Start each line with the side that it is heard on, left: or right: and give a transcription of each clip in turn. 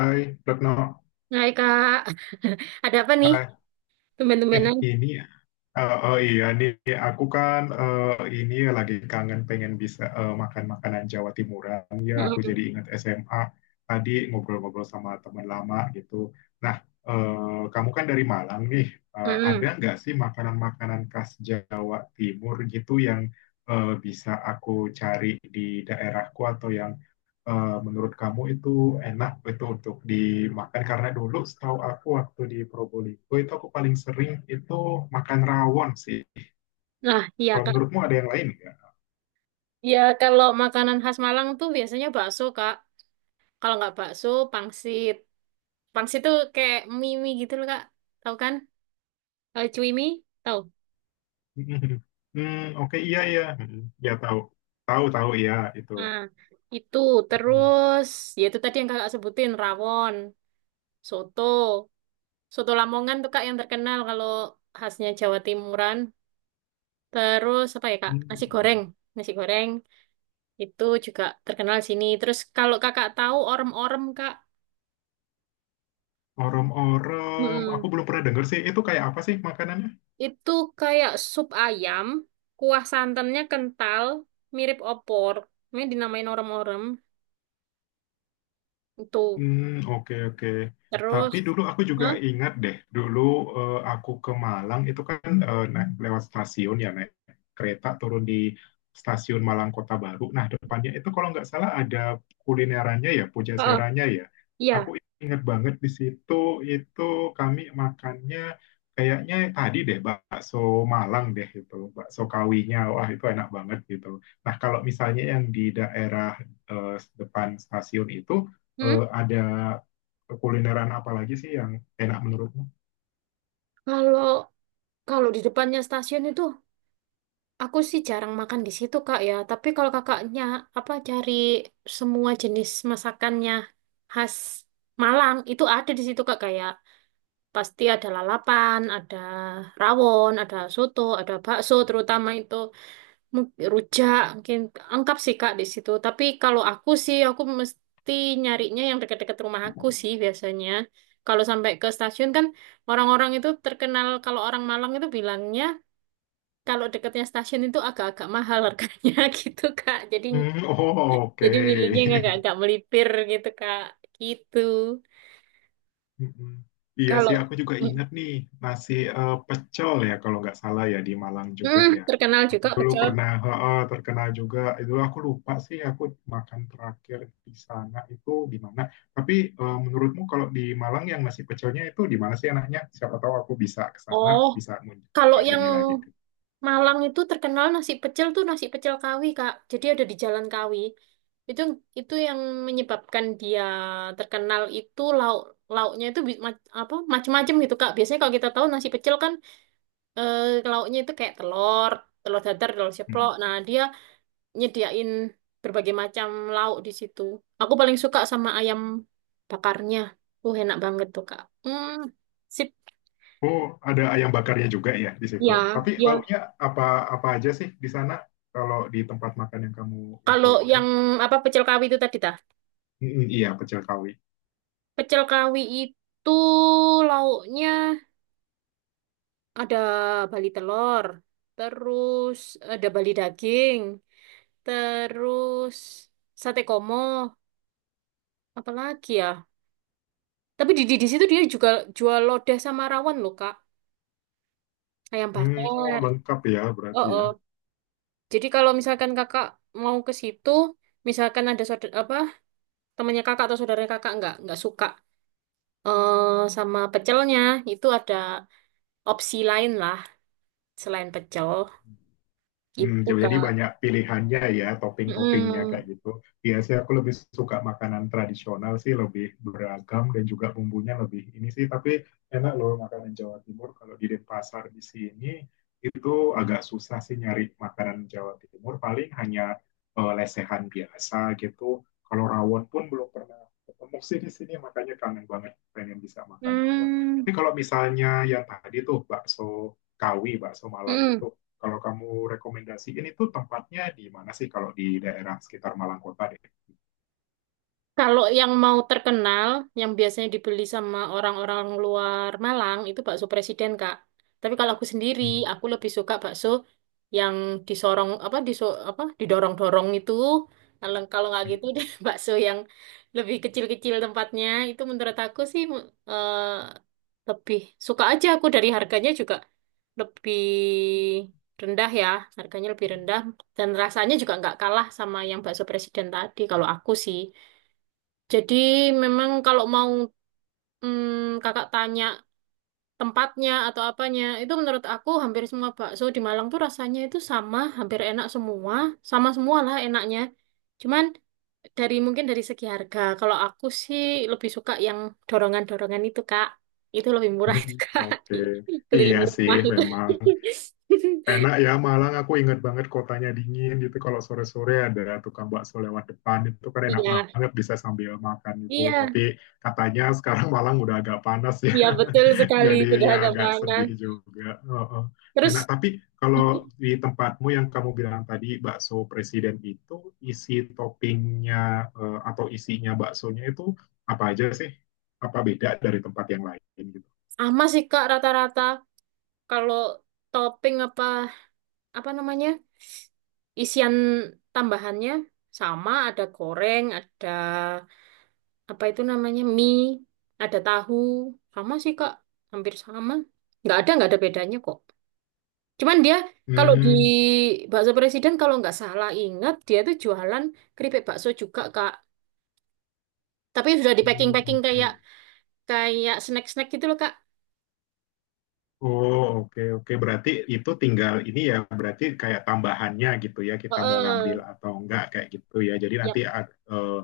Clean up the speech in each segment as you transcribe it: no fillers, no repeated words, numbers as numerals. left: Hai, Retno.
right: Hai Kak, ada apa nih?
left: Hai. Eh,
right: Tumben-tumbenan.
left: ini, eh, oh, iya nih, aku kan ini ya lagi kangen pengen bisa makan makanan Jawa Timuran. Ya, aku
right: Mm-mm,
left: jadi ingat SMA tadi ngobrol-ngobrol sama teman lama gitu. Nah, kamu kan dari Malang nih. Ada
right: mm-mm.
left: nggak sih makanan-makanan khas Jawa Timur gitu yang bisa aku cari di daerahku atau yang menurut kamu itu enak itu untuk dimakan karena dulu setahu aku waktu di Probolinggo itu aku paling sering itu makan rawon sih.
right: Nah, iya
left: Kalau
right: Kak.
left: menurutmu ada yang lain nggak?
right: Ya kalau makanan khas Malang tuh biasanya bakso Kak. Kalau nggak bakso, pangsit. Pangsit tuh kayak mie-mie gitu loh Kak. Tahu kan? Cuimi, tahu?
left: Hmm, oke, iya iya. Hmm, ya tahu. Tahu, iya itu.
right: Nah, itu
left: Mm.
right: terus ya itu tadi yang Kakak sebutin rawon, soto. Soto Lamongan tuh Kak yang terkenal kalau khasnya Jawa Timuran. Terus apa ya Kak? Nasi goreng.
left: Hmm.
right: Nasi goreng. Itu juga terkenal sini. Terus kalau kakak tahu orem-orem kak,
left: Orem-orem, aku
right: Mm-mm.
left: belum pernah denger sih. Itu kayak apa sih makanannya?
right: itu kayak sup ayam, kuah santannya kental, mirip opor. Ini dinamain orem-orem. Itu
left: Hmm, oke oke. Tapi
right: terus,
left: dulu aku juga
right: hah?
left: ingat deh, dulu aku ke Malang itu kan naik lewat stasiun ya naik kereta turun di stasiun Malang Kota Baru. Nah, depannya itu kalau nggak salah ada kulinerannya ya, Puja
right: Oh,
left: Seranya ya. Aku
right: iya.
left: ingat banget di situ itu kami makannya kayaknya tadi deh bakso Malang deh itu, bakso kawinya. Wah, itu enak banget gitu. Nah, kalau misalnya yang di daerah eh, depan stasiun itu
right: Hmm?
left: ada kulineran apa lagi sih yang enak menurutmu?
right: Kalau kalau di depannya stasiun itu, aku sih jarang makan di situ kak ya. Tapi kalau kakaknya apa cari semua jenis masakannya khas Malang itu ada di situ kak kayak pasti ada lalapan, ada rawon, ada soto, ada bakso terutama itu rujak mungkin lengkap sih Kak di situ. Tapi kalau aku sih aku mesti nyarinya yang dekat-dekat rumah aku sih biasanya. Kalau sampai ke stasiun kan orang-orang itu terkenal kalau orang Malang itu bilangnya kalau dekatnya stasiun itu agak-agak mahal harganya gitu Kak.
left: Hmm, oh, oke.
right: Jadi milihnya yang agak-agak melipir gitu Kak. Gitu.
left: Mm-mm. Iya
right: Kalau
left: sih, aku juga
right: mm,
left: ingat nih nasi pecel ya kalau nggak salah ya di Malang juga
right: mm,
left: ya.
right: terkenal
left: Aku
right: juga
left: dulu
right: pecel.
left: pernah terkenal juga. Itu aku lupa sih aku makan terakhir di sana itu di mana. Tapi menurutmu kalau di Malang yang nasi pecelnya itu di mana sih enaknya? Siapa tahu aku bisa ke sana,
right: Oh,
left: bisa ngunjung
right: kalau yang
left: ini lagi
right: Malang itu terkenal nasi pecel tuh nasi pecel Kawi, Kak. Jadi ada di Jalan Kawi. Itu itu yang menyebabkan dia terkenal itu lauknya itu apa macam-macam gitu, Kak. Biasanya kalau kita tahu nasi pecel kan eh, lauknya itu kayak telur, telur dadar, telur ceplok.
left: tuh.
right: Nah, dia nyediain berbagai macam lauk di situ. Aku paling suka sama ayam bakarnya. Enak banget tuh, Kak. Hmm, sip.
left: Oh, ada ayam bakarnya juga ya di situ.
right: Ya,
left: Tapi
right: ya.
left: lauknya apa apa aja sih di sana kalau di tempat makan yang kamu
right: Kalau
left: infoin ini?
right: yang apa pecel Kawi itu tadi, Ta?
left: Mm, iya, pecel kawi.
right: Pecel kawi itu lauknya ada bali telur, terus ada bali daging, terus sate komo, apalagi ya. Tapi di situ dia juga jual lodeh sama rawon loh, Kak. Ayam
left: Hmm, oh
right: bakar.
left: lengkap ya
right: Oh,
left: berarti ya.
right: oh. Jadi kalau misalkan kakak mau ke situ, misalkan ada saudara, apa temannya kakak atau saudaranya kakak nggak suka eh sama pecelnya, itu ada opsi lain lah selain pecel.
left: Hmm,
right: Gitu,
left: jadi
right: Kak.
left: banyak pilihannya ya, topping-toppingnya
right: Mm-mm.
left: kayak gitu. Biasanya aku lebih suka makanan tradisional sih, lebih beragam dan juga bumbunya lebih ini sih. Tapi enak loh makanan Jawa Timur. Kalau di Denpasar di sini itu agak susah sih nyari makanan Jawa Timur. Paling hanya lesehan biasa gitu. Kalau rawon pun belum pernah ketemu sih di sini, makanya kangen banget pengen bisa makan rawon. Tapi
right: Mm.
left: kalau misalnya yang tadi tuh bakso Kawi, bakso Malang itu
right: Mm.
left: kalau kamu rekomendasiin itu tempatnya di mana sih kalau di daerah sekitar Malang Kota deh?
right: Kalau yang mau terkenal, yang biasanya dibeli sama orang-orang luar Malang, itu bakso presiden, Kak. Tapi kalau aku sendiri, aku lebih suka bakso yang disorong, apa, diso, apa, didorong-dorong itu. Kalau kalau nggak gitu,
left: Hmm.
right: deh, bakso yang lebih kecil-kecil tempatnya, itu menurut aku sih eh, lebih suka aja aku dari harganya juga lebih rendah ya harganya lebih rendah dan rasanya juga nggak kalah sama yang bakso presiden tadi kalau aku sih jadi memang kalau mau kakak tanya tempatnya atau apanya itu menurut aku hampir semua bakso di Malang tuh rasanya itu sama hampir enak semua sama semua lah enaknya cuman dari mungkin dari segi harga kalau aku sih lebih suka yang dorongan-dorongan itu kak itu lebih murah itu kak
left: Oke. Iya
right: keliling
left: sih
right: rumah itu
left: memang enak ya Malang. Aku ingat banget kotanya dingin gitu. Kalau sore-sore ada tukang bakso lewat depan itu kan enak
right: iya
left: banget bisa sambil makan itu.
right: iya
left: Tapi katanya sekarang Malang udah agak panas ya.
right: iya betul sekali
left: Jadi
right: sudah
left: ya
right: agak
left: agak
right: panas
left: sedih juga. Heeh. Enak,
right: terus
left: tapi kalau di tempatmu yang kamu bilang tadi bakso presiden itu isi toppingnya atau isinya baksonya itu apa aja sih? Apa beda dari tempat yang lain gitu?
right: sama sih kak rata-rata kalau topping apa apa namanya isian tambahannya sama, ada goreng, ada apa itu namanya, mie, ada tahu. Sama sih, Kak. Hampir sama. Nggak ada bedanya kok. Cuman dia, kalau di
left: Hmm,
right: Bakso Presiden, kalau nggak salah ingat, dia tuh jualan keripik bakso juga, Kak. Tapi sudah di
left: hmm,
right: packing-packing
left: oke.
right: kayak kayak snack-snack gitu loh, Kak.
left: Oh, oke, oke. Berarti itu tinggal ini ya, berarti kayak tambahannya gitu ya, kita mau ngambil
right: Heeh.
left: atau enggak kayak gitu ya. Jadi nanti
right: Yap.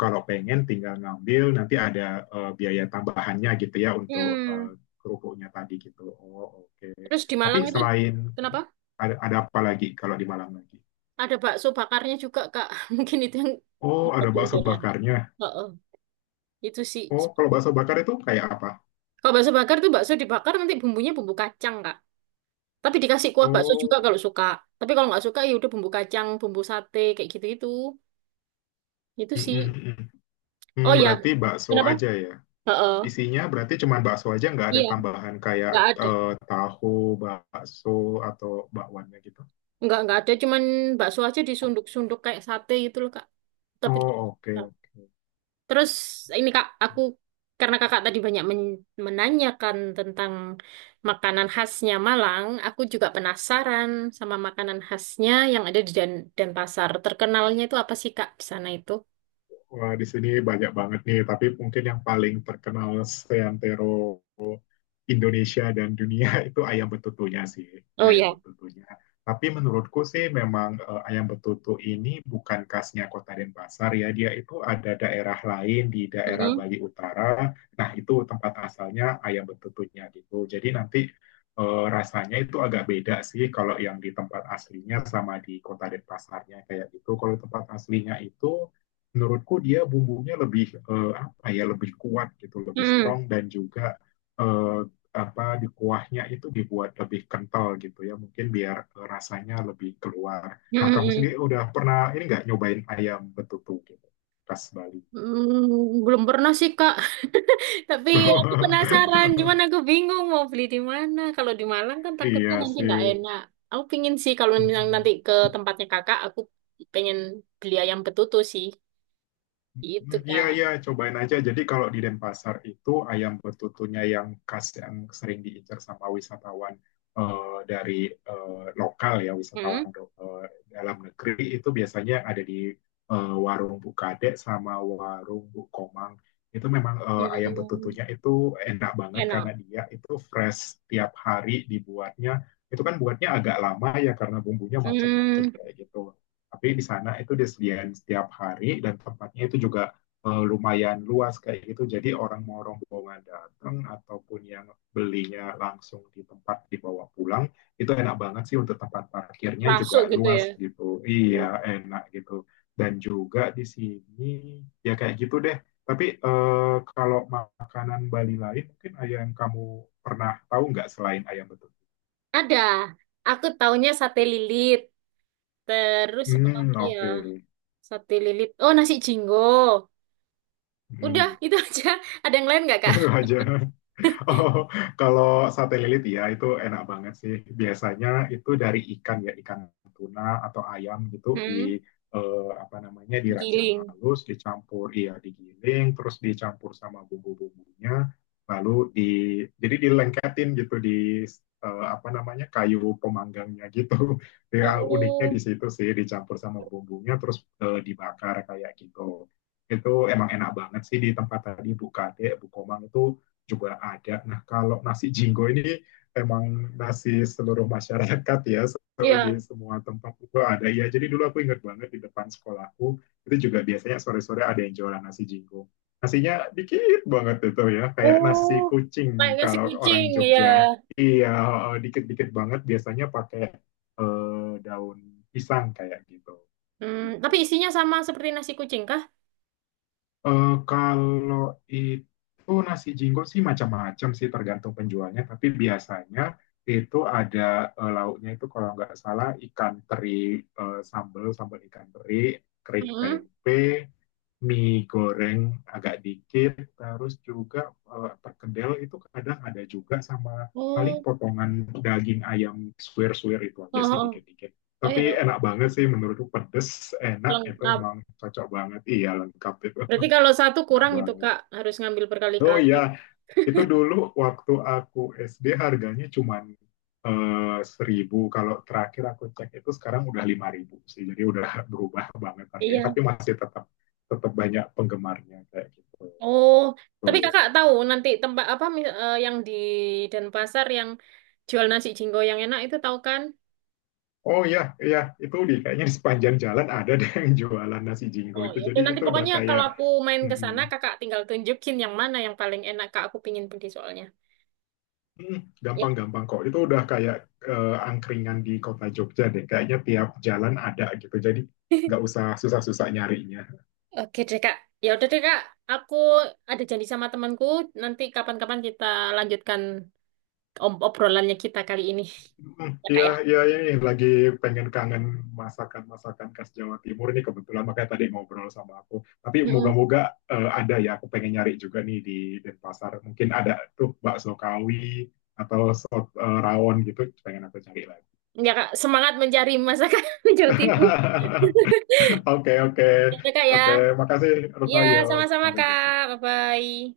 left: kalau pengen tinggal ngambil, nanti ada biaya tambahannya gitu ya untuk
right: Hmm.
left: kerupuknya tadi gitu. Oh, oke.
right: Terus di
left: Tapi
right: Malang itu,
left: selain
right: kenapa?
left: ada apa lagi kalau di Malang lagi?
right: Ada bakso bakarnya juga, Kak. Mungkin itu yang
left: Oh, ada
right: nyebutin
left: bakso
right: beda.
left: bakarnya.
right: Heeh. Itu sih.
left: Oh, kalau bakso bakar itu kayak apa?
right: Kalau bakso bakar tuh bakso dibakar nanti bumbunya bumbu kacang, Kak. Tapi dikasih kuah bakso juga
left: Oh,
right: kalau suka. Tapi kalau nggak suka ya udah bumbu kacang, bumbu sate kayak gitu-gitu. Itu
left: mm,
right: sih.
left: mm, mm. Hmm,
right: Oh ya.
left: berarti bakso
right: Kenapa?
left: aja ya.
right: Heeh.
left: Isinya berarti cuma bakso aja, nggak ada
right: Iya,
left: tambahan kayak
right: nggak ada.
left: tahu, bakso, atau bakwannya gitu.
right: Nggak ada cuman bakso aja disunduk-sunduk kayak sate gitu loh, Kak. Tapi
left: Oh, oke, oke.
right: terus ini Kak, aku karena Kakak tadi banyak menanyakan tentang makanan khasnya Malang, aku juga penasaran sama makanan khasnya yang ada di Denpasar. Terkenalnya itu apa sih Kak di sana itu?
left: Wah, di sini banyak banget nih, tapi mungkin yang paling terkenal seantero Indonesia dan dunia itu ayam betutunya sih,
right: Oh
left: iya, ayam
right: iya.
left: betutunya. Tapi menurutku sih memang ayam betutu ini bukan khasnya Kota Denpasar ya, dia itu ada daerah lain di daerah
right: Mm-mm.
left: Bali Utara. Nah, itu tempat asalnya ayam betutunya gitu. Jadi nanti rasanya itu agak beda sih kalau yang di tempat aslinya sama di Kota Denpasarnya kayak gitu. Kalau tempat aslinya itu menurutku dia bumbunya lebih apa ya lebih kuat gitu lebih
right: Mm-mm.
left: strong dan juga eh, apa di kuahnya itu dibuat lebih kental gitu ya mungkin biar rasanya lebih keluar. Nah kamu sendiri
right: Mm-mm.
left: udah pernah ini nggak nyobain ayam betutu gitu khas Bali?
right: Mm, belum pernah sih Kak, tapi aku penasaran. Cuman aku bingung mau beli di mana. Kalau di Malang kan takutnya
left: Iya
right: nanti nggak
left: sih.
right: enak. Aku pingin sih kalau misalnya nanti
left: Mm-mm.
right: ke tempatnya Kakak, aku pengen beli ayam betutu sih. Gitu,
left: Iya,
right: Kak.
left: iya, cobain aja. Jadi kalau di Denpasar itu ayam betutunya yang khas yang sering diincar sama wisatawan dari lokal ya,
right: Hmm?
left: wisatawan dalam negeri itu biasanya ada di warung Bu Kadek sama warung Bu Komang. Itu memang ayam
right: Hmm.
left: betutunya itu enak banget karena
right: Enak.
left: dia itu fresh tiap hari dibuatnya. Itu kan buatnya agak lama ya karena bumbunya macam-macam
right: Hmm.
left: kayak gitu. Tapi di sana itu disediain setiap hari dan tempatnya itu juga lumayan luas kayak gitu. Jadi orang mau rombongan datang ataupun yang belinya langsung di tempat dibawa pulang, itu enak banget sih untuk tempat parkirnya
right: Rasuk
left: juga
right: gitu
left: luas
right: ya.
left: gitu. Iya, enak gitu. Dan juga di sini ya kayak gitu deh. Tapi kalau makanan Bali lain mungkin ayam kamu pernah tahu nggak selain ayam betutu?
right: Ada. Aku taunya sate lilit. Terus apa
left: Hmm,
right: lagi ya?
left: oke. Okay.
right: Sate lilit. Oh, nasi jinggo. Udah,
left: Hmm,
right: itu aja. Ada yang lain nggak, Kak?
left: itu aja. Oh, kalau sate lilit ya itu enak banget sih. Biasanya itu dari ikan ya, ikan tuna atau ayam gitu di
right: Hmm.
left: apa namanya dirajang
right: Digiling.
left: halus, dicampur ya digiling, terus dicampur sama bumbu-bumbunya, lalu di jadi dilengketin gitu di apa namanya kayu pemanggangnya gitu. Ya uniknya
right: Oh,
left: di situ sih dicampur sama bumbunya terus dibakar kayak gitu. Itu emang enak banget sih di tempat tadi Bu Kade, Bu Komang itu juga ada. Nah, kalau nasi jinggo ini emang nasi seluruh masyarakat ya, so, di
right: iya.
left: semua tempat itu ada. Ya, jadi dulu aku ingat banget di depan sekolahku, itu juga biasanya sore-sore ada yang jualan nasi jinggo. Nasinya dikit banget itu ya, kayak nasi
right: Oh, kayak
left: kucing
right: nasi
left: kalau
right: kucing,
left: orang
right: ya.
left: Jogja. Iya, dikit-dikit banget biasanya pakai daun pisang kayak gitu.
right: Hmm,
left: Gitu.
right: tapi isinya sama seperti nasi kucing, kah?
left: Eh, kalau itu nasi jinggo sih macam-macam sih tergantung penjualnya, tapi biasanya itu ada lauknya itu kalau nggak salah ikan teri sambal sambal ikan teri, kering
right: Hmm.
left: tempe, mie goreng agak dikit, terus juga perkedel itu kadang ada juga sama paling
right: Oh,
left: potongan daging ayam suwir-suwir itu aja sih
right: oh, oh,
left: dikit-dikit.
right: oh,
left: Tapi
right: ya.
left: enak banget sih menurutku pedes, enak itu
right: Lengkap.
left: memang cocok banget. Iya lengkap itu.
right: Berarti kalau satu
left: Enak
right: kurang itu
left: banget.
right: Kak, harus ngambil
left: Oh
right: berkali-kali.
left: iya, itu dulu waktu aku SD harganya cuman 1.000. Kalau terakhir aku cek itu sekarang udah 5.000 sih. Jadi udah berubah banget harganya.
right: Iya.
left: Tapi masih tetap tetap banyak penggemarnya kayak gitu.
right: Oh, tapi
left: Tuh.
right: Kakak tahu nanti tempat apa yang di Denpasar yang jual nasi jinggo yang enak itu tahu kan?
left: Oh iya, iya itu di kayaknya sepanjang jalan ada deh yang jualan nasi jinggo
right: Oh,
left: itu.
right: ya
left: Jadi
right: dan nanti
left: itu udah
right: pokoknya kalau
left: kayak
right: aku main ke
left: mm,
right: sana Kakak tinggal tunjukin yang mana yang paling enak Kak, aku pingin pergi soalnya.
left: hmm,
right: Ya,
left: gampang-gampang kok. Itu udah kayak angkringan di kota Jogja deh. Kayaknya tiap jalan ada gitu. Jadi nggak usah susah-susah nyarinya.
right: oke deh Kak. Ya udah deh Kak, aku ada janji sama temanku, nanti kapan-kapan kita lanjutkan obrolannya kita kali ini.
left: Hmm,
right: Ya Kak
left: iya,
right: ya.
left: iya ini lagi pengen kangen masakan-masakan khas Jawa Timur ini kebetulan makanya tadi ngobrol sama aku. Tapi
right: Mm-mm.
left: moga-moga ada ya. Aku pengen nyari juga nih di Denpasar. Mungkin ada tuh bakso kawi atau sop rawon gitu. Pengen aku cari lagi.
right: Ya Kak, semangat mencari masakan Jawa Timur.
left: Oke, oke,
right: Ya, deh, Kak
left: oke.
right: ya.
left: Makasih, Rutno.
right: Iya,
left: Yo,
right: sama-sama
left: sampai
right: Kak.
left: jumpa.
right: Bye-bye.